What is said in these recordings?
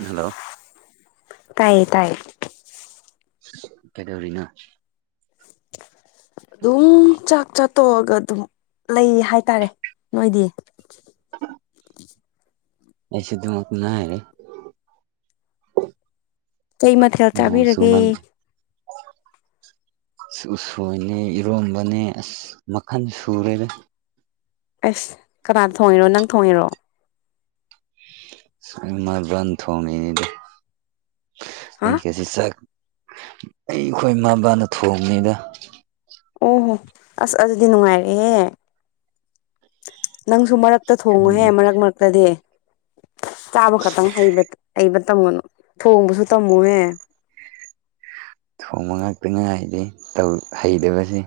hello ꯇꯥꯏꯌꯦ ꯇꯥꯏꯌꯦ ꯀꯩꯗꯧꯔꯤꯅꯣ ꯑꯗꯨꯝ ꯆꯥꯛ ꯆꯥꯠꯇꯣꯛꯑꯒ ꯑꯗꯨꯝ ꯂꯩ ꯍꯥꯏꯇꯥꯔꯦ ꯅꯣꯏꯗꯤ ꯑꯩꯁꯨ ꯗꯨꯃꯛ ꯉꯥꯏꯔꯦ ꯀꯩ ꯃꯊꯦꯜ ꯆꯥꯕꯤꯔꯒꯦ ꯅꯣꯡꯆꯨꯃꯟ ꯎꯁꯣꯏꯅꯦ ꯏꯔꯣꯝꯕꯅꯦ ꯑꯁ ꯃꯈꯜ ꯁꯨꯔꯦꯗ ꯑꯁ ꯀꯅꯥꯅ ꯊꯣꯡꯉꯤꯔꯣ ꯅꯪ ꯊꯣꯡꯉꯤꯔꯣ [unintelligible] ꯊꯣꯡꯉꯤꯅꯤꯗ ꯍꯥ ꯑꯩꯒꯁꯤ ꯆꯥꯛ ꯑꯩꯈꯣꯏ ꯏꯃꯥꯕꯥꯅ ꯊꯣꯡꯅꯤꯗ ꯑꯣꯍꯣ ꯑꯁ ꯑꯗꯨꯗꯤ ꯅꯨꯡꯉꯥꯏꯔꯦꯍꯦ ꯅꯪꯁꯨ ꯃꯔꯛ ꯇ ꯊꯣꯡꯉꯨꯍꯦ ꯃꯔꯛ ꯃꯔꯛꯇꯗꯤ ꯆꯥꯕ ꯈꯛꯇꯪ ꯍꯩꯕ ꯍꯩꯕ ꯇꯝꯒꯅꯨ ꯊꯣꯡꯕꯁꯨ ꯇꯝꯃꯨꯍꯦ ꯊꯣꯡꯕ ꯉꯥꯛꯇ ꯉꯥꯏꯔꯦ ꯇꯧ ꯍꯩꯗꯕꯁꯦ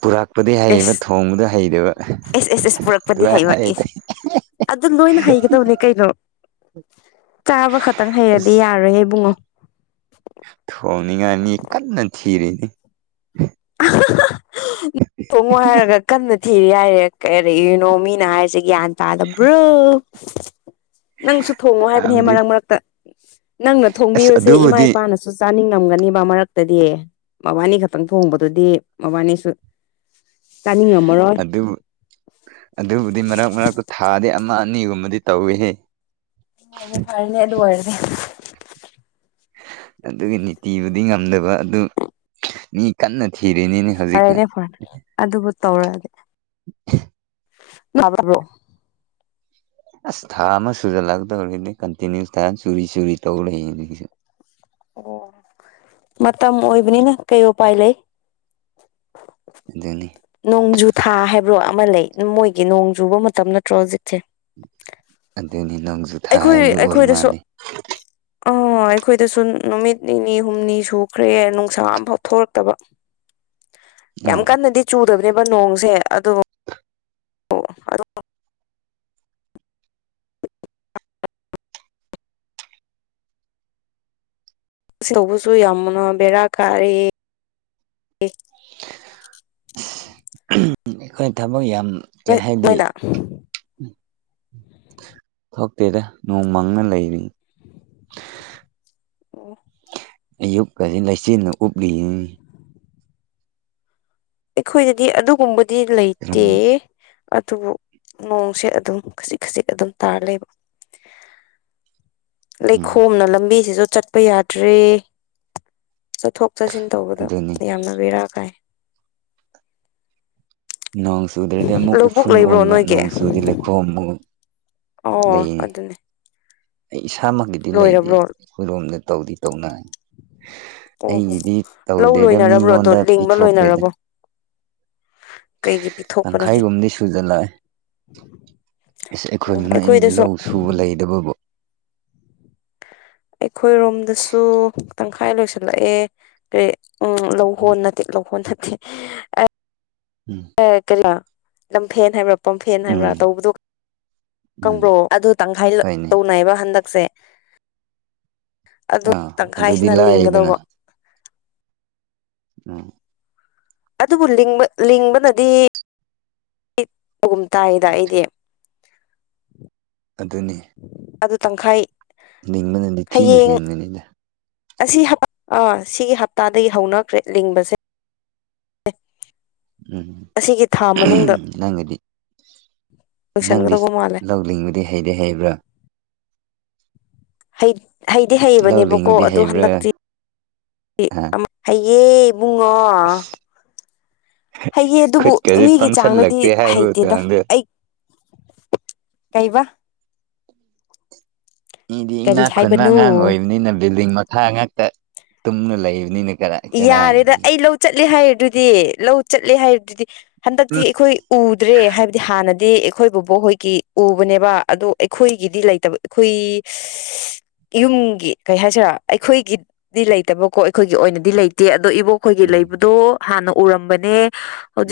ꯄꯨꯔꯛ ꯄꯨꯗꯤ ꯍꯩꯕ ꯑꯦꯁ ꯊꯣꯡꯕꯗꯣ ꯍꯩꯗꯕ ꯑꯦꯁ ꯑꯦꯁ ꯑꯦꯁ ꯄꯨꯔꯛꯄꯗꯤ ꯑꯗꯨꯃꯥꯏꯅ ꯍꯩꯕ ꯍꯥꯏ ꯑꯦꯁ ꯑꯗꯨ ꯂꯣꯏꯅ ꯍꯩꯒꯗꯕꯅꯦ ꯀꯩꯅꯣ ꯆꯥꯕ ꯈꯛꯇꯪ ꯍꯩꯔꯗꯤ ꯑꯁ ꯌꯥꯔꯣꯏꯍꯦ ꯏꯕꯨꯡꯉꯣ ꯊꯣꯡꯅꯤꯡꯉꯥꯏ ꯃꯤ ꯀꯟꯅ ꯊꯤꯔꯤꯅꯤ ꯊꯣꯡꯉꯣ ꯍꯥꯏꯔꯒ ꯀꯟꯅ ꯊꯤꯔꯤ ꯍꯥꯏꯔꯦ ꯀꯩꯔꯤꯅꯣ ꯃꯤꯅ ꯍꯥꯏꯁꯦ ꯒ꯭ꯌꯥꯟ ꯇꯥꯗꯕ꯭ꯔꯣ ꯅꯪꯁꯨ ꯊꯣꯡꯉꯣ ꯍꯥꯏꯕꯅꯦꯍꯦ ꯇꯥꯕꯗꯤ ꯃꯔꯛ ꯃꯔꯛꯇ ꯅꯪꯅ ꯑꯁ ꯊꯣꯡꯕꯤꯕꯁꯦ ꯏꯃꯥ ꯑꯗꯨꯕꯨꯗꯤ ꯏꯄꯥꯅꯁꯨ ꯆꯥꯅꯤꯡꯉꯝꯒꯅꯤꯕ ꯃꯔꯛꯇꯗꯤ ꯃꯕꯥꯅꯤ ꯈꯛꯇꯪ ꯊꯣꯡꯕꯗꯨꯗꯤ ꯃꯕꯥꯅꯤꯁꯨ ꯆꯥꯅꯤꯡꯉꯝꯃꯔꯣꯏ ꯑꯗꯨ ꯑꯗꯨꯕꯨꯗꯤ ꯃꯔꯛ ꯃꯔꯛꯇ ꯊꯥꯗꯤ ꯑꯃ ꯑꯅꯤꯒꯨꯝꯕꯗꯤ ꯇꯧꯏꯍꯦ ꯍꯣ ꯍꯣ ꯐꯔꯦꯅꯦ ꯑꯗꯨ ꯑꯣꯏꯔꯗꯤ ꯑꯗꯨꯒꯤ ꯅꯤꯇꯤꯕꯨꯗꯤ ꯉꯝꯗꯕ ꯑꯗꯨ ꯃꯤ ꯀꯟꯅ ꯊꯤꯔꯤꯅꯤꯅꯦ ꯍꯧꯖꯤꯛ ꯐꯔꯦꯅꯦ ꯐꯔꯦ ꯑꯗꯨꯕꯨ ꯇꯧꯔꯛꯒꯦ꯭ [unintelligible] ꯑꯁ ꯊꯥ ꯑꯃ ꯁꯨꯖꯜꯂꯛꯀꯗꯧꯔꯤꯅꯦ ꯀꯟꯇꯤꯅ꯭ꯌꯨꯁꯇ ꯆꯨꯔꯤ ꯆꯨꯔꯤ ꯇꯧꯔꯂꯩꯔꯤꯅꯤ ꯑꯩꯁꯨ ꯑꯣ ꯃꯇꯝ ꯑꯣꯏꯕꯅꯤꯅ ꯀꯩ ꯎꯄꯥꯏ ꯂꯩ ꯑꯗꯨꯅꯤ ꯅꯣꯡꯖꯨ ꯊꯥ ꯍꯥꯏꯕ꯭ꯔꯣ ꯑꯃ ꯂꯩ ꯃꯣꯏꯒꯤ ꯅꯣꯡꯆꯨꯕ ꯃꯇꯝ ꯅꯠꯇ꯭ꯔꯣ ꯍꯧꯖꯤꯛꯁꯦ ꯑꯗꯨꯅꯤ ꯅꯣꯡꯖꯨ ꯊꯥ ꯑꯩꯈꯣꯏ ꯍꯥꯏꯕꯗꯨ ꯑꯣꯏ ꯑꯩꯈꯣꯏꯗꯁꯨ ꯃꯥꯜꯂꯤ ꯑꯥ ꯑꯩꯈꯣꯏꯗꯁꯨ ꯅꯨꯃꯤꯠ ꯅꯤꯅꯤ ꯍꯨꯝꯅꯤ ꯁꯨꯈ꯭ꯔꯦ ꯅꯨꯡꯁꯥ ꯑꯝꯐꯥꯎꯊꯣꯔꯛꯇꯕ ꯌꯥꯝ ꯑꯥ ꯀꯟꯅꯗꯤ ꯆꯨꯗꯕꯅꯦꯕ ꯅꯣꯡꯖꯦ ꯑꯗꯣ ꯑꯣ ꯑꯗꯨꯗꯣ [unintelligible] ꯇꯧꯕꯁꯨ ꯌꯥꯝꯅ ꯕꯦꯔꯥ ꯀꯥꯔꯦ [unintelligible] ꯑꯩꯈꯣꯏ ꯊꯕꯛ ꯌꯥꯝ ꯀꯩ ꯍꯥꯏꯗꯤ [unintelligible] ꯊꯣꯛꯇꯦꯗ ꯅꯣꯡꯃꯪꯅ ꯂꯩꯔꯤꯅꯤ ꯑꯣ ꯑꯌꯨꯛꯀꯖꯤ ꯂꯩꯆꯤꯟꯅ ꯎꯞꯂꯤꯌꯦ ꯑꯩꯈꯣꯏꯗꯗꯤ ꯑꯗꯨꯒꯨꯝꯕꯗꯤ ꯀꯔꯝ ꯂꯩꯇꯦ ꯑꯗꯨꯕꯨ ꯅꯣꯡꯁꯦ ꯑꯗꯨꯝ ꯈꯖꯤꯛ ꯈꯖꯤꯛ ꯑꯗꯨꯝ ꯇꯥꯔ ꯂꯩꯕ ꯎꯝ ꯂꯩꯈꯣꯝꯅ ꯂꯝꯕꯤꯁꯤꯁꯨ ꯆꯠꯄ ꯌꯥꯗ꯭ꯔꯦ ꯆꯠꯊꯣꯛ ꯆꯠꯁꯤꯟ ꯇꯧꯕꯗ ꯑꯗꯨꯅꯤ ꯌꯥꯝꯅ ꯕꯦꯔꯥ ꯀꯥꯏ ꯅꯣꯡ ꯆꯨꯗ꯭ꯔꯗꯤ ꯑꯃꯨꯛ ꯂꯧꯕꯨꯛ ꯎꯐꯨꯟ ꯂꯩꯕ꯭ꯔꯣ ꯑꯣꯟꯕ ꯅꯣꯏꯒꯤ ꯅꯣꯡ ꯆꯨꯗꯤ ꯂꯩꯈꯣꯝ ꯑꯃꯨꯛ ꯑꯣ ꯂꯩꯌꯦ ꯑꯗꯨꯅꯦ ꯑꯩ ꯏꯁꯥꯃꯛꯀꯤꯗꯤ ꯂꯩꯇꯦ ꯂꯣꯏꯔꯕ꯭ꯔꯣ ꯑꯩꯈꯣꯏꯔꯣꯝꯗ ꯇꯧꯗꯤ ꯇꯧꯅ ꯑꯣꯍꯣ ꯑꯩꯒꯤꯗꯤ ꯂꯧ ꯇꯧꯗꯦꯗ ꯂꯣꯏꯅꯔꯕ꯭ꯔꯣ ꯑꯗꯣ ꯃꯤꯉꯣꯟꯗ ꯂꯤꯡꯕ ꯄꯤꯊꯣꯛꯈ꯭ꯔꯦꯗ ꯂꯣꯏꯅꯔꯕꯣ ꯀꯩꯒꯤ ꯄꯤꯊꯣꯛ ꯇꯪꯈꯥꯏꯒꯨꯝꯕꯗꯤ ꯁꯨꯖ ꯂꯥꯛꯑꯦ ꯑꯁ ꯑꯣ ꯑꯩꯈꯣꯏ ꯃꯥ ꯑꯩꯅ ꯑꯩꯈꯣꯏꯗꯁꯨ ꯂꯧ ꯁꯨꯕ ꯂꯩꯗꯨꯕꯨꯕꯨ ꯑꯩꯈꯣꯏ ꯔꯣꯝꯗꯁꯨ ꯇꯪꯈꯥꯏ ꯂꯣꯏꯁꯜꯂꯛꯑꯦ ꯀꯔꯤ ꯎꯝ ꯂꯧꯍꯣꯟ ꯅꯠꯇꯦ ꯂꯧꯍꯣꯟ ꯅꯠꯇꯦ ꯎꯝ ꯑ ꯀꯔꯤꯂꯥ ꯂꯝꯐꯦꯟ ꯍꯥꯏꯕ꯭ꯔꯥ ꯄꯝꯐꯦꯟ ꯍꯥꯏꯕ꯭ꯔꯥ ꯎꯝ ꯇꯧꯕꯗꯣ ꯎꯝ ꯀꯪꯕ꯭ꯔꯣ ꯑꯗꯨ ꯇꯪꯈꯥꯏ ꯍꯣꯏꯅꯦ ꯇꯧꯅꯩꯌꯦꯕ ꯍꯟꯗꯛꯁꯦ ꯑꯗꯨ ꯑꯥ ꯑꯗꯨꯗꯤ ꯇꯪꯈꯥꯏꯁꯤꯅ ꯂꯥꯏꯌꯦꯗꯅ ꯂꯤꯡꯒꯗꯧꯕ ꯑꯝ ꯑꯗꯨꯕꯨ ꯂꯤꯡꯕꯅꯗꯤ ꯂꯤꯡꯕꯅꯗꯤꯒꯨꯝ ꯇꯥꯏꯗ ꯑꯩꯗꯤ ꯑꯗꯨꯅꯤ ꯑꯗꯨ ꯇꯪꯈꯥꯏ ꯅꯤꯡꯕꯅꯗꯤ ꯊꯤꯅ ꯍꯌꯦꯡ ꯍꯦꯟꯒꯅꯤꯗ ꯑꯁꯤ ꯍ ꯑꯥ ꯁꯤꯒꯤ ꯍꯞꯇꯥꯗꯒꯤ ꯍꯧꯅꯈ꯭ꯔꯦ ꯂꯤꯡꯕꯁꯦ ꯑꯁꯤꯒꯤ ꯊꯥ ꯃꯅꯨꯡꯗ ꯎꯝ ꯅꯪꯒꯤꯗꯤ ꯅꯪꯗꯤ ꯂꯣꯏꯁꯟꯒꯗꯧꯕ ꯃꯥꯜꯂꯦ ꯂꯧ ꯂꯤꯡꯕꯗꯤ ꯍꯩꯗꯤ ꯍꯩꯕ꯭ꯔꯥ ꯍꯩꯗꯤ ꯂꯧ ꯍꯩꯕꯅꯦꯕꯀꯣ ꯂꯤꯡꯕꯗꯤ ꯑꯗꯨꯗꯣ ꯍꯩꯕ꯭ꯔꯥ ꯍꯟꯗꯛꯇꯤ ꯑꯥ ꯍꯩꯌꯦ ꯏꯕꯨꯡꯉꯣ ꯍꯩꯌꯦ ꯑꯗꯨꯕꯨ ꯈꯨꯠꯀꯗꯤ ꯃꯤꯒꯤ ꯆꯥꯡꯗꯗꯤ ꯄꯪꯁꯜꯂꯛꯇꯦ ꯍꯥꯏꯕ ꯍꯩꯇꯦꯗ ꯃꯇꯥꯡꯗ ꯑꯩ ꯀꯩꯕ ꯃꯤꯗꯤ ꯀꯔꯤ ꯏꯅꯥꯛ ꯈꯨꯟꯕ ꯍꯥꯏꯕꯅꯣ ꯑꯉꯥꯡ ꯑꯣꯏꯕꯅꯤꯅ ꯕꯤꯜꯗꯤꯡ ꯃꯈꯥ ꯉꯥꯛꯇ ꯇꯨꯝꯃ ꯂꯩꯕꯅꯤꯅ ꯈꯔ ꯌꯥꯔꯦꯗ ꯑꯩ ꯂꯧ ꯆꯠꯂꯦ ꯍꯥꯏꯔꯗꯨꯗꯤ ꯂꯧ ꯆꯠꯂꯦ ꯍꯥꯏꯔꯗꯨꯗꯤ ꯍꯟꯗꯛꯇꯤ ꯑꯩꯈꯣꯏ ꯎꯗ꯭ꯔꯦ ꯍꯥꯏꯕ ꯗꯤ ꯍꯥꯟꯅꯗꯤ ꯑꯩꯈꯣꯏ ꯕꯣꯕꯣꯛ ꯍꯣꯏꯒꯤ ꯎꯕꯅꯦꯕ ꯑꯗꯣ ꯑꯩꯈꯣꯏꯒꯤꯗꯤ ꯂꯩꯇꯕ ꯈꯨꯏ ꯌꯨꯝꯒꯤ ꯀꯩ ꯍꯥꯏꯁꯤꯔꯥ ꯑꯩꯈꯣꯏꯒꯤꯗꯤ ꯂꯩꯇꯕꯀꯣ ꯑꯩꯈꯣꯏꯒꯤ ꯑꯣꯏꯅꯗꯤ ꯗꯤ ꯂꯩꯇꯦ ꯑꯗꯣ ꯏꯕꯣꯛ ꯈꯣꯏꯒꯤ ꯎꯝ ꯂꯩꯕꯗꯣ ꯍꯥꯟꯅ ꯎꯔꯝꯕꯅꯦ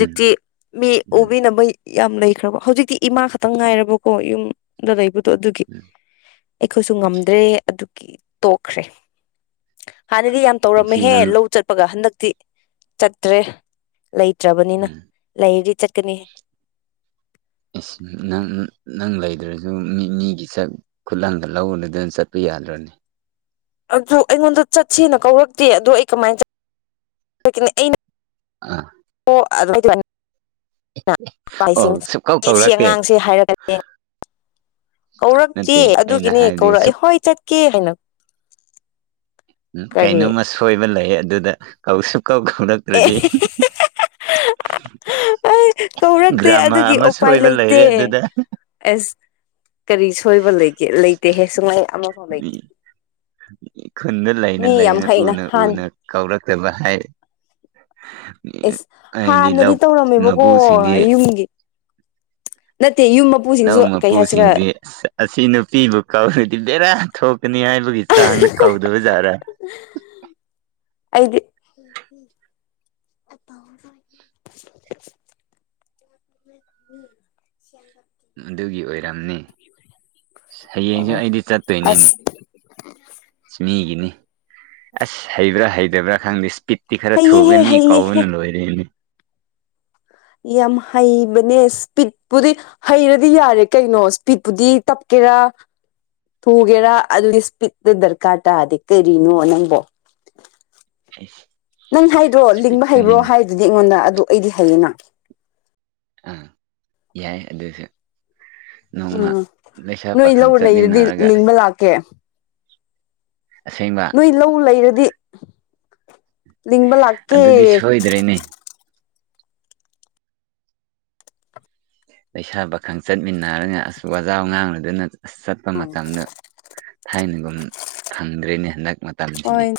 ꯎꯝ ꯃꯤ ꯎꯝ ꯎꯕꯤꯅꯕ ꯌꯥꯝ ꯂꯩꯈ꯭ꯔꯕ ꯍꯧꯖꯤꯛꯇꯤ ꯏꯃꯥ ꯈꯛꯇꯪ ꯉꯥꯏꯔꯕꯀꯣ ꯌꯨꯝ ꯑꯗꯣ ꯂꯩꯕꯗꯣ ꯑꯗꯨꯒꯤ ꯎꯝ ꯑꯩꯈꯣꯏꯁꯨ ꯉꯝꯗ꯭ꯔꯦ ꯑꯗꯨꯒꯤ ꯇꯣꯛꯈ꯭ꯔꯦ ꯍꯥꯟꯅꯗꯤ ꯌꯥꯝ ꯀꯨꯝꯁꯤ ꯇꯧꯔꯝꯃꯦꯍꯦ ꯅꯪ ꯂꯧ ꯆꯠꯄꯒ ꯍꯟꯗꯛꯇꯤ ꯆꯠꯇ꯭ꯔꯦ ꯂꯩꯇ꯭ꯔꯥꯕꯅꯤꯅ ꯎꯝ ꯂꯩꯔꯗꯤ ꯆꯠꯀꯅꯤ ꯑꯁ ꯅꯪ ꯅꯪ ꯂꯩꯇ꯭ꯔꯥꯁꯨ ꯃꯤ ꯃꯤꯒꯤ ꯆꯠ ꯈꯨꯜꯂꯡꯒ ꯂꯧꯗꯅ ꯆꯠꯄꯤ ꯌꯥꯗ꯭ꯔꯥꯅꯦ ꯑꯗꯨ ꯑꯩꯉꯣꯟꯗ ꯆꯠꯁꯦꯅ ꯀꯧꯔꯛꯇꯦ ꯑꯗꯣ ꯑꯩ ꯀꯃꯥꯏꯅ ꯆꯠꯀꯅꯤ ꯑꯥ ꯑꯣ [inaudible] [unintelligible] ꯁꯨꯛꯀꯧ [inaudible] ꯁꯤ ꯀꯧꯔꯛꯇꯦ ꯑꯉꯥꯡꯁꯦ ꯍꯥꯏꯔꯒꯅꯦ ꯀꯧꯔꯛꯇꯦ ꯅꯠꯇꯦ ꯑꯩꯅ ꯑꯗꯨꯒꯤꯅꯦ ꯍꯥꯏꯕꯗꯤ ꯀꯧꯔꯛꯑ ꯁꯨꯛ ꯍꯣꯏ ꯆꯠꯀꯦ ꯍꯥꯏꯅ ꯎꯝ ꯀꯔꯤ ꯀꯩꯅꯣꯝꯃꯥ ꯁꯣꯏꯕ ꯂꯩꯌꯦ ꯑꯗꯨꯗ ꯀꯧꯁꯨ ꯁꯨꯀꯧ ꯀꯧꯔꯛ ꯑꯦ ꯔꯗꯤ ꯀꯧꯔꯛꯇꯦ ꯑꯗꯨꯒꯤ ꯎꯄꯥꯏ ꯂꯩꯇꯦ ꯑꯗꯨꯗ ꯑꯁ ꯀꯔꯤ ꯁꯣꯏꯕ ꯂꯩꯒꯦ ꯂꯩꯇꯦꯍꯦ ꯁꯨꯡꯂꯩ ꯑꯃꯐꯥꯎ ꯂꯩꯇꯦ ꯈꯨꯟꯗ ꯂꯩꯅ ꯃꯤ ꯌꯥꯝ ꯂꯩꯅ ꯍꯩꯅ ꯎꯅ ꯍꯥꯟ ꯎꯅ ꯀꯧꯔꯛꯇꯕ ꯍꯥꯏ ꯑꯦꯁ ꯑꯩꯗꯤ ꯍꯥꯟꯅꯗꯤ ꯂꯧ ꯇꯧꯔꯝꯃꯦꯕꯀꯣ ꯃꯄꯨꯁꯤꯡꯗꯤ ꯌꯨꯝꯒꯤ ꯅꯠꯇꯦ ꯌꯨꯝ ꯃꯞ ꯂꯧ ꯃꯄꯨꯁꯤꯡꯖꯦ ꯑꯁꯤ ꯅꯨꯄꯤꯕꯨ ꯀꯧꯔꯗꯤ ꯕꯦꯔꯥ ꯊꯣꯛꯀꯅꯤ ꯍꯥꯏꯕꯒꯤ ꯆꯥꯡꯗ ꯀꯧꯗꯕꯖꯥꯔꯥ ꯑꯩꯗꯤ [unintelligible] [inaudible] ꯑꯗꯨꯒꯤ ꯑꯣꯏꯔꯝꯅꯤ ꯍꯌꯦꯡꯁꯨ ꯑꯣ ꯑꯩꯗꯤ ꯆꯠꯇꯣꯏꯅꯤꯅꯦ ꯑꯁ ꯃꯤꯒꯤꯅꯤ ꯑꯁ ꯍꯩꯕ꯭ꯔꯥ ꯍꯩꯇꯕ꯭ꯔꯥ ꯈꯪꯗꯦ ꯏꯁꯄꯤꯠ ꯇꯤ ꯈꯔꯥ ꯍꯩꯌꯦꯍꯦ ꯊꯨꯒꯅꯤ ꯍꯩꯌꯦꯍꯦ ꯀꯧꯕꯅ ꯂꯣꯏꯔꯦꯅꯤ ꯌꯥꯝ ꯍꯩꯕꯅꯦ ꯏꯁꯄꯤꯠꯄꯨꯗꯤ ꯍꯩꯔꯗꯤ ꯌꯥꯔꯦ ꯀꯩꯅꯣ ꯏꯁꯄꯤꯠꯄꯨꯗꯤ ꯇꯞꯀꯦꯔꯥ ꯊꯨꯒꯦꯔꯥ ꯑꯗꯨꯒꯤ ꯏꯁꯄꯤꯠꯇꯨ ꯗꯔꯀꯥꯔ ꯇꯥꯔꯗꯦ ꯀꯔꯤꯅꯣ ꯅꯪꯕꯣ ꯏꯁ ꯅꯪ ꯍꯥꯏꯗ꯭ꯔꯣ ꯂꯤꯡꯕ ꯍꯩꯕ꯭ꯔꯣ ꯍꯥꯏꯗꯨꯗꯤ ꯑꯩꯉꯣꯟꯗ ꯑꯗꯨ ꯑꯩꯗꯤ ꯍꯩꯌꯦꯅ ꯑꯥ ꯌꯥꯏ ꯑꯗꯨꯁꯨ ꯅꯣꯡꯃ ꯎꯝ ꯂꯩꯁꯥ ꯅꯣꯏ ꯂꯧ ꯄꯥꯈꯪ ꯂꯩꯔꯗꯤ ꯆꯠꯃꯤꯟꯅꯔꯒ ꯂꯤꯡꯕ ꯑꯁ ꯂꯥꯛꯀꯦ ꯑꯁꯦꯡꯕ ꯅꯣꯏ ꯂꯧ ꯂꯩꯔꯗꯤ ꯂꯤꯡꯕ ꯂꯥꯛꯀꯦ ꯑꯗꯨꯗꯤ ꯁꯣꯏꯗ꯭ꯔꯦꯅꯦ ꯂꯩꯁꯥ ꯄꯥꯈꯪ ꯆꯠꯃꯤꯟꯅꯔꯒ ꯑꯁ ꯋꯥꯖꯥꯎ ꯉꯥꯡꯂꯗꯅ ꯑꯁ ꯆꯠꯄ ꯃꯇꯝꯗ ꯊꯥꯏꯅꯒꯨꯝ ꯐꯪꯗ꯭ꯔꯦꯅꯦ ꯍꯟꯗꯛ ꯃꯇꯝꯁꯤꯗꯤ ꯍꯣꯏ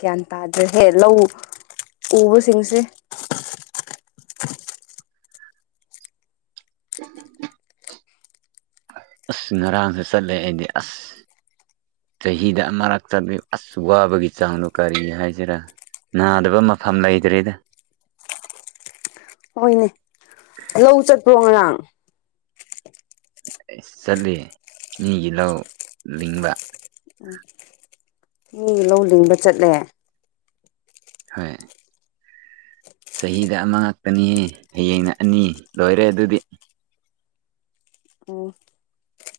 ꯒ꯭ꯌꯥꯟ ꯇꯥꯗ꯭ꯔꯦꯍꯦ ꯂꯧ ꯎꯕꯁꯤꯡꯁꯦ ꯑꯁ ꯉꯔꯥꯡꯒ ꯆꯠꯂꯦ ꯑꯩꯗꯤ ꯑꯁ ꯆꯍꯤꯗ ꯑꯃꯔꯛ ꯆꯠꯂꯤ ꯑꯁ ꯋꯥꯕꯒꯤ ꯆꯥꯡꯗꯣ ꯀꯔꯤ ꯍꯥꯏꯁꯤꯔꯥ ꯅꯥꯗꯕ ꯃꯐꯝ ꯂꯩꯇ꯭ꯔꯦꯗ ꯍꯣꯏꯅꯦ ꯂꯧ ꯆꯠꯄ꯭ꯔꯣ ꯉꯔꯥꯡ ꯆꯠꯂꯤ ꯃꯤꯒꯤ ꯂꯧ ꯂꯤꯡꯕ ꯎꯝ ꯃꯤꯒꯤ ꯂꯧ ꯂꯤꯡꯕ ꯆꯠꯂꯦ ꯍꯣꯏ ꯆꯍꯤꯗ ꯑꯃ ꯉꯥꯛꯇꯅꯤ ꯍꯌꯦꯡꯅ ꯑꯅꯤ ꯂꯣꯏꯔꯦ ꯑꯗꯨꯗꯤ ꯎꯝ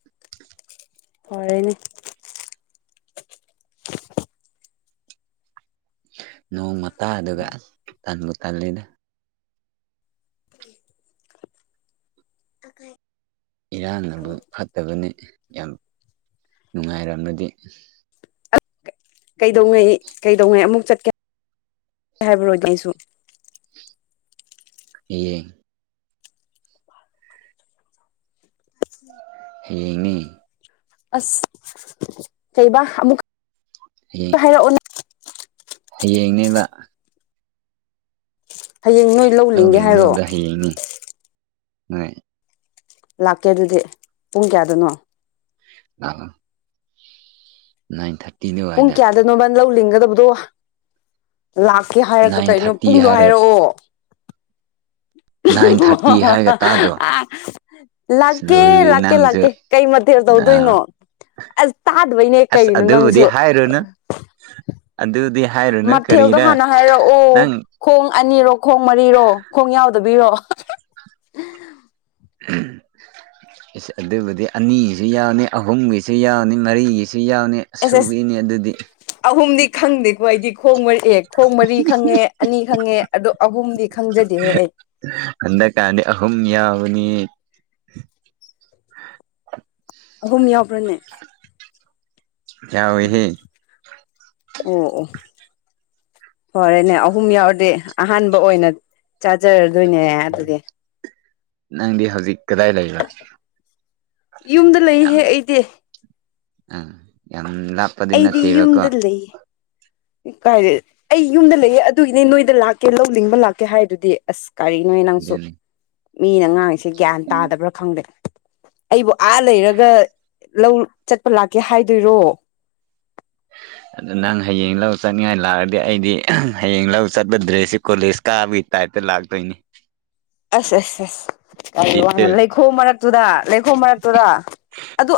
[unintelligible] ꯐꯥꯔꯦꯅꯦ ꯅꯣꯡ ꯃꯇꯥꯗꯨꯒ ꯇꯟꯕꯨ ꯇꯜꯂꯤꯗ ꯏꯔꯥꯡꯅꯕꯨ ꯐꯠꯇꯕꯅ‌ꯦ ꯌꯥꯝ ꯅꯨꯡꯉꯥꯏꯔꯝꯂꯗꯤ ꯀꯩꯗꯧꯉꯩ ꯀꯩꯗꯧꯉꯩ ꯑꯃꯨꯛ ꯆꯠꯀꯦ [inaudible] ꯍꯥꯏꯕꯔꯣꯅꯦ ꯑꯩꯁꯨ ꯍꯥꯌꯦꯡ ꯍꯥꯌꯦꯡꯅꯦ ꯑꯁ ꯀꯩꯕꯥ ꯑꯃꯨꯛ [unintelligible] ꯍꯥꯏꯔꯛꯎꯟ ꯍꯌꯦꯡꯅꯦꯕ ꯍꯌꯦꯡ ꯅꯣꯏ ꯂꯧ ꯂꯤꯡꯒꯦ ꯍꯥꯏꯔꯣ ꯍꯌꯦꯡꯅꯤ ꯅ‌ꯣꯏ ꯂꯥꯛꯀꯦ ꯑꯗꯨꯗꯤ ꯄꯨꯡ ꯀꯌꯥꯗꯅꯣ ꯂꯥꯑꯣ ꯅꯥꯏꯟ ꯊꯔ ꯄꯨꯡ ꯀꯌꯥꯗꯅꯣꯕ ꯂꯧ ꯂꯤꯡꯒꯗꯕꯗꯣ ꯂꯥꯛꯀꯦ ꯍꯥꯏꯔꯒ ꯅꯥꯏꯟ ꯀꯩꯅꯣ ꯊꯥꯔꯇꯤ ꯄꯨꯡꯗꯣ ꯍꯥꯏꯔꯒ ꯍꯥꯏꯔ‌ꯣꯑꯣ ꯅꯥꯏꯟ ꯊꯥꯔꯇꯤ ꯍꯥꯏꯔꯒ ꯇꯥꯗ꯭ꯔꯣ [unintelligible] ꯑꯁ ꯂꯥꯛꯀꯦ ꯂꯣꯏꯔꯦ ꯂꯥꯛꯀꯦ ꯂꯥꯛꯀꯦ ꯅꯪꯁꯨ ꯀꯩ ꯃꯊꯦꯜ ꯇꯧꯗꯣꯏꯅꯣ ꯑꯁ ꯇꯥꯗꯕꯩꯅꯦ ꯑꯁ ꯀꯩꯅꯣ ꯑꯗꯨꯕꯨꯗꯤ ꯅꯪꯁꯨ ꯍꯥꯏꯔꯨꯅꯨ ꯑꯗꯨꯗꯤ ꯍꯥꯏ ꯃꯊꯦꯜꯗꯣ ꯍꯥꯟꯅ ꯍꯥꯏꯔꯑꯣ ꯈꯣꯡ ꯑꯅꯤꯔꯣ ꯈꯣꯡ ꯃꯔꯤꯔꯣ ꯈꯣꯡ ꯌꯥꯎꯗꯕꯤꯔꯣ [unintelligible] ꯏꯁ ꯑꯗꯨꯕꯨꯗꯤ ꯑꯅꯤꯒꯤꯖꯨ ꯌꯥꯎꯅꯤ ꯑꯍꯨꯝꯒꯤꯁꯨ ꯌꯥꯎꯅꯤ ꯃꯔꯤꯒꯤꯁꯨ ꯌꯥꯎꯅꯤ ꯑꯁ ꯑꯦꯁ ꯑꯦꯁ ꯁꯨꯋꯤꯅ‌ꯦ ꯑꯗꯨꯗꯤ ꯑꯍꯨꯝꯗꯤ ꯈꯪꯗꯦꯀꯣ ꯑꯩꯗꯤ ꯈꯣꯡ ꯃꯔꯤ ꯑꯦ ꯈꯣꯡ ꯃꯔꯤ ꯈꯪꯉꯦ ꯑꯅꯤ ꯈꯪꯉꯦ ꯑꯗꯣ ꯑꯍꯨꯝꯗꯤ ꯈꯪꯖꯗꯦꯍꯦ ꯑꯩ ꯍꯟꯗꯛꯀꯥꯟꯗꯤ ꯑꯍꯨꯝ ꯌꯥꯎꯒꯅꯤ ꯑꯍꯨꯝ ꯌꯥꯎꯕ꯭ꯔꯅꯦ ꯌꯥꯎꯋꯦꯍꯦ [unintelligible] ꯐꯔꯦꯅꯦ ꯑꯍꯨꯝ ꯌꯥꯎꯔꯗꯤ ꯑꯍꯥꯟꯕ ꯑꯣꯏꯅ ꯆꯥꯖꯔꯗꯣꯏꯅꯦ ꯑꯗꯨꯗꯤ ꯅꯪꯗꯤ ꯍꯧꯖꯤꯛ ꯀꯗꯥꯏ ꯂꯩꯕ ꯌꯨꯝꯗ ꯂꯩꯍꯦ ꯌꯥꯝ ꯑꯩꯗꯤ ꯑꯥ ꯌꯥꯝ ꯂꯥꯞꯄꯗꯤ ꯅꯠꯇꯦꯕꯀꯣ ꯏ ꯀꯥꯏꯔ ꯑꯩ ꯌꯨꯝꯗ ꯂꯩꯌꯦ ꯑꯗꯨꯒꯤꯅꯦ ꯅꯣꯏꯗ ꯂꯥꯛꯀꯦ ꯂꯧ ꯂꯤꯡꯕ ꯂꯥꯛꯀꯦ ꯍꯥꯏꯗꯨꯗꯤ ꯑꯁ ꯀꯔꯤꯅꯣꯍ‌ꯦ ꯅꯪꯁꯨ ꯑꯗꯨꯅꯤ ꯃꯤꯅ ꯉꯥꯡꯉꯤꯁꯦ ꯒ꯭ꯌꯥꯟ ꯇꯥꯗꯕ꯭ꯔꯥ ꯈꯪꯗꯦ ꯑꯩꯕꯨ ꯑꯥ ꯂꯩꯔꯒ ꯂꯧ ꯆꯠꯄ ꯂꯥꯛꯀꯦ ꯍꯥꯏꯗꯣꯏꯔꯣ ꯑꯗꯨ ꯅꯪ ꯍꯌꯦꯡ ꯂꯧ ꯆꯠꯅꯤꯡꯉꯥꯏ ꯂꯥꯛꯔꯗꯤ ꯑꯩꯗꯤ ꯍꯌꯦꯡ ꯂꯧ ꯆꯠꯄ ꯗ꯭ꯔꯦꯁꯁ‌ꯦ ꯀꯣꯂꯦꯖ ꯀꯥꯕꯒꯤ ꯇꯥꯏꯞꯇ ꯂꯥꯛꯇꯣꯏꯅꯤ ꯑꯁ ꯑꯁ ꯑꯁ ꯀꯔꯤ ꯋꯥꯅꯣ ꯖꯤꯠꯇꯨ ꯂꯩꯈꯣꯝ ꯃꯔꯛꯇꯨꯗ ꯂꯩꯈꯣꯝ ꯃꯔꯛꯇꯨꯗ ꯑꯗꯨ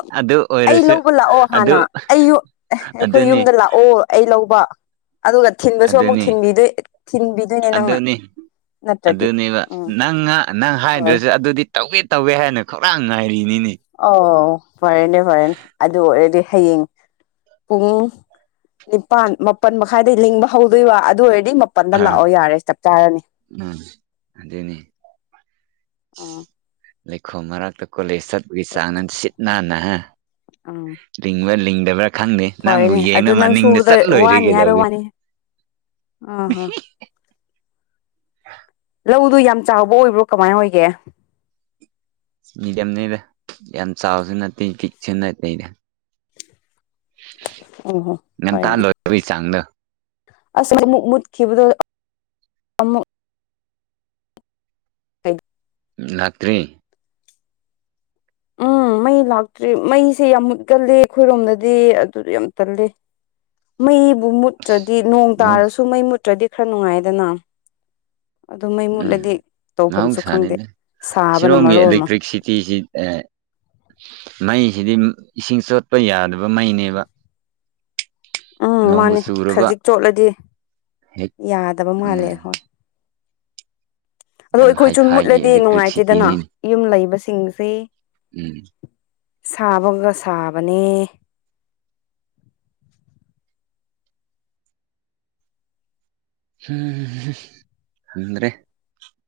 ꯑꯩ ꯂꯧꯕ ꯂꯥꯛꯑꯣ ꯑꯗꯨ ꯍꯥꯟꯅ ꯑꯩ ꯌꯨ ꯑꯈꯣꯏ ꯑꯗꯨꯅꯤ ꯌꯨꯝꯗ ꯂꯥꯛ ꯑꯣ ꯑꯩ ꯂꯧꯕ ꯑꯗꯨꯒ ꯊꯤꯟꯕꯁꯨ ꯑꯃꯨꯛ ꯑꯗꯨꯅꯤ ꯊꯤꯟꯕꯤꯗꯣꯏ ꯊꯤꯟꯕꯤꯗꯣꯏꯅꯦ ꯅꯪꯅ ꯑꯗꯨꯅꯤ ꯅꯠꯇ꯭ꯔꯗꯤ ꯑꯗꯨꯅꯦꯕ ꯎꯝ ꯅꯪ ꯅꯪ ꯑꯣ ꯍꯥꯏꯗ꯭ꯔꯖꯨ ꯑꯗꯨꯗꯤ ꯇꯧꯒꯦ ꯇꯧꯒꯦ ꯍꯥꯏꯅ ꯈꯧꯔꯡ ꯉꯥꯏꯔꯤꯅꯤꯅꯦ ꯑꯣ ꯐꯔꯦꯅꯦ ꯐꯔꯦꯅꯦ ꯑꯗꯨ ꯑꯣꯏꯔꯗꯤ ꯍꯌꯦꯡ ꯄꯨꯡ ꯅꯤꯄꯥꯟ ꯃꯥꯄꯟ ꯃꯈꯥꯏꯗꯒꯤ ꯂꯤꯡꯕ ꯍꯧꯗꯣꯏꯕ ꯑꯗꯨ ꯑꯣꯏꯔꯗꯤ ꯃꯞ ꯄꯟꯗ ꯑꯥ ꯂꯛꯑꯣ ꯌꯥꯔꯦ ꯆꯞ ꯆꯥꯔꯅꯤ ꯎꯝ ꯑꯗꯨꯅꯤ ꯑꯥ ꯂꯩꯈꯣꯝ ꯃꯔꯥꯛꯇ ꯀꯣꯂꯦꯖ ꯆꯠꯄꯒꯤ ꯆꯥꯡꯅ ꯁꯤꯠ ꯅꯥꯟꯅꯍꯥ ꯑꯥ ꯂꯤꯡꯕ ꯂꯤꯡꯗꯕ꯭ꯔꯥ ꯈꯪꯗꯦ ꯅꯪꯕꯨ ꯌꯦꯡꯅ ꯑꯗꯨ ꯅꯪ ꯃꯅꯤꯡꯗ ꯁꯨꯕꯗ ꯆꯠꯂꯣꯏꯔꯦ ꯋꯥꯅꯤ ꯍꯥꯏꯕ ꯀꯩꯗꯧꯒꯦ ꯋꯥꯅꯤ ꯑꯥ ꯍꯥ ꯂꯧꯗꯣ ꯌꯥꯝ ꯆꯥꯎꯕ ꯑꯣꯏꯕ꯭ꯔꯣ ꯀꯃꯥꯏ ꯑꯣꯏꯒꯦ ꯃꯦꯗꯤꯌꯝꯅꯤꯗ ꯌꯥꯝ ꯆꯥꯎꯁꯨ ꯅꯠꯇꯦ ꯄꯤꯛꯁꯨ ꯅꯠꯇꯦ ꯑꯩꯗꯤ ꯑꯣꯍꯣ ꯉꯟꯇꯥ ꯐꯔꯦꯅꯦ ꯂꯣꯏꯕꯒꯤ ꯆꯥꯡꯗꯣ ꯑꯁ ꯃꯩ ꯑꯃꯨꯛ ꯃꯨꯠꯈꯤꯕꯗꯣ ꯑꯃꯨꯛ [unintelligible] ꯂꯥꯛꯇ꯭ꯔꯦ ꯎꯝ ꯃꯩ ꯂꯥꯛꯇ꯭ꯔꯤ ꯃꯩꯁꯦ ꯌꯥꯝ ꯃꯨꯠꯀꯜꯂꯦ ꯑꯈꯣꯏꯔꯣꯝꯗꯗꯤ ꯑꯗꯨꯗꯣ ꯌꯥꯝ ꯇꯜꯂꯦ ꯃꯩꯕꯨ ꯃꯨꯠꯇ꯭ꯔꯗꯤ ꯅꯣꯡ ꯃꯍꯧ ꯇꯥꯔꯁꯨ ꯃꯩ ꯃꯨꯠꯇ꯭ꯔꯗꯤ ꯈꯔ ꯅꯨꯡꯉꯥꯏꯗꯅꯥ ꯑꯗꯣ ꯃꯩ ꯃꯨꯠꯂꯗꯤ ꯎꯝ ꯇꯧꯐꯝꯁꯨ ꯈꯪꯗꯦ ꯃꯍꯧꯁꯥꯅꯤꯅꯦ ꯁꯥꯕꯅ ꯁꯤꯔꯣꯝꯒꯤ ꯃꯔꯣꯜ ꯑꯃ ꯑꯦꯂꯦꯛꯇ꯭ꯔꯤꯛꯁꯤꯇꯤꯖꯤ ꯑꯥ ꯃꯩꯖꯤꯗꯤ ꯏꯁꯤꯡ ꯆꯣꯠꯄ ꯌꯥꯗꯕ ꯃꯩꯅꯦꯕ ꯎꯝ ꯅꯣꯡꯕꯨ ꯃꯥꯅꯦ ꯆꯨꯔꯕ ꯈꯖꯤꯛ ꯆꯣꯠꯂꯗꯤ ꯍꯦꯛ ꯌꯥꯗꯕ ꯃꯥꯜꯂꯦ ꯎꯝ ꯍꯣꯏ ꯑꯗꯣ ꯌꯥꯝ ꯑꯩꯈꯣꯏꯁꯨꯨ ꯍꯥꯏꯐꯥꯏꯒꯤ ꯃꯨꯠꯂꯗꯤ ꯅꯨꯡꯉꯥꯏꯇꯦꯗꯅ ꯑꯦꯂꯦꯛꯇ꯭ꯔꯤꯛꯁꯤꯇꯤꯅꯤꯅꯦ ꯌꯨꯝ ꯂꯩꯕꯁꯤꯡꯁꯤ ꯎꯝ ꯁꯥꯕꯒ ꯁꯥꯕꯅꯦ ꯎꯝꯍꯝ ꯉꯝꯗ꯭ꯔꯦ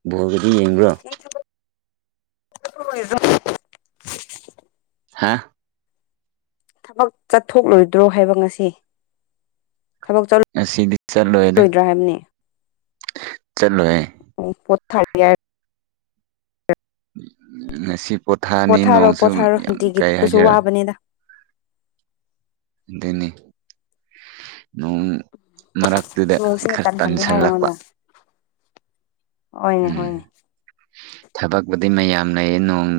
ꯕꯣꯜꯒꯗꯤ ꯌꯦꯡꯕ꯭ꯔꯣ ꯂꯣꯏꯗ꯭ꯔꯣ ꯍꯥꯥ ꯊꯕꯛ ꯆꯠꯊꯣꯛꯂꯣꯏꯗ꯭ꯔꯣ ꯍꯥꯏꯕ ꯉꯁꯤ ꯊꯕꯛ ꯆꯠ ꯑꯁꯤꯗꯤ ꯆꯠꯂꯣꯏꯗ ꯆꯠꯂꯣꯏꯌꯦ ꯎꯝ ꯄꯣꯊꯥ ꯌꯥꯏ [inaudible] ꯉꯁꯤ ꯄꯣꯊꯥꯅꯤ ꯄꯣꯊꯥꯔꯣ ꯅꯣꯡꯁꯨ ꯄꯣꯊꯥꯔꯣ ꯌꯥꯝ ꯅꯨꯡꯇꯤꯒꯤ ꯀꯩ ꯆꯠꯄꯁꯨ ꯍꯥꯏꯗꯣꯏꯔꯥ ꯋꯥꯕꯅꯤꯗ ꯒꯅꯤ ꯅꯣꯡ ꯃꯔꯛꯇꯨꯗ ꯅꯣꯡꯁꯤꯅ ꯈꯔ ꯇꯟꯍꯜꯂꯤ ꯍꯥꯏ ꯇꯟꯁꯜꯂꯛꯄ ꯑꯩꯉꯣꯟꯗ ꯍꯣꯏꯅꯦ ꯎꯝ ꯍꯣꯏꯅꯦ ꯊꯕꯛꯄꯨꯗꯤ ꯃꯌꯥꯝ ꯂꯩꯌꯦ ꯅꯣꯡ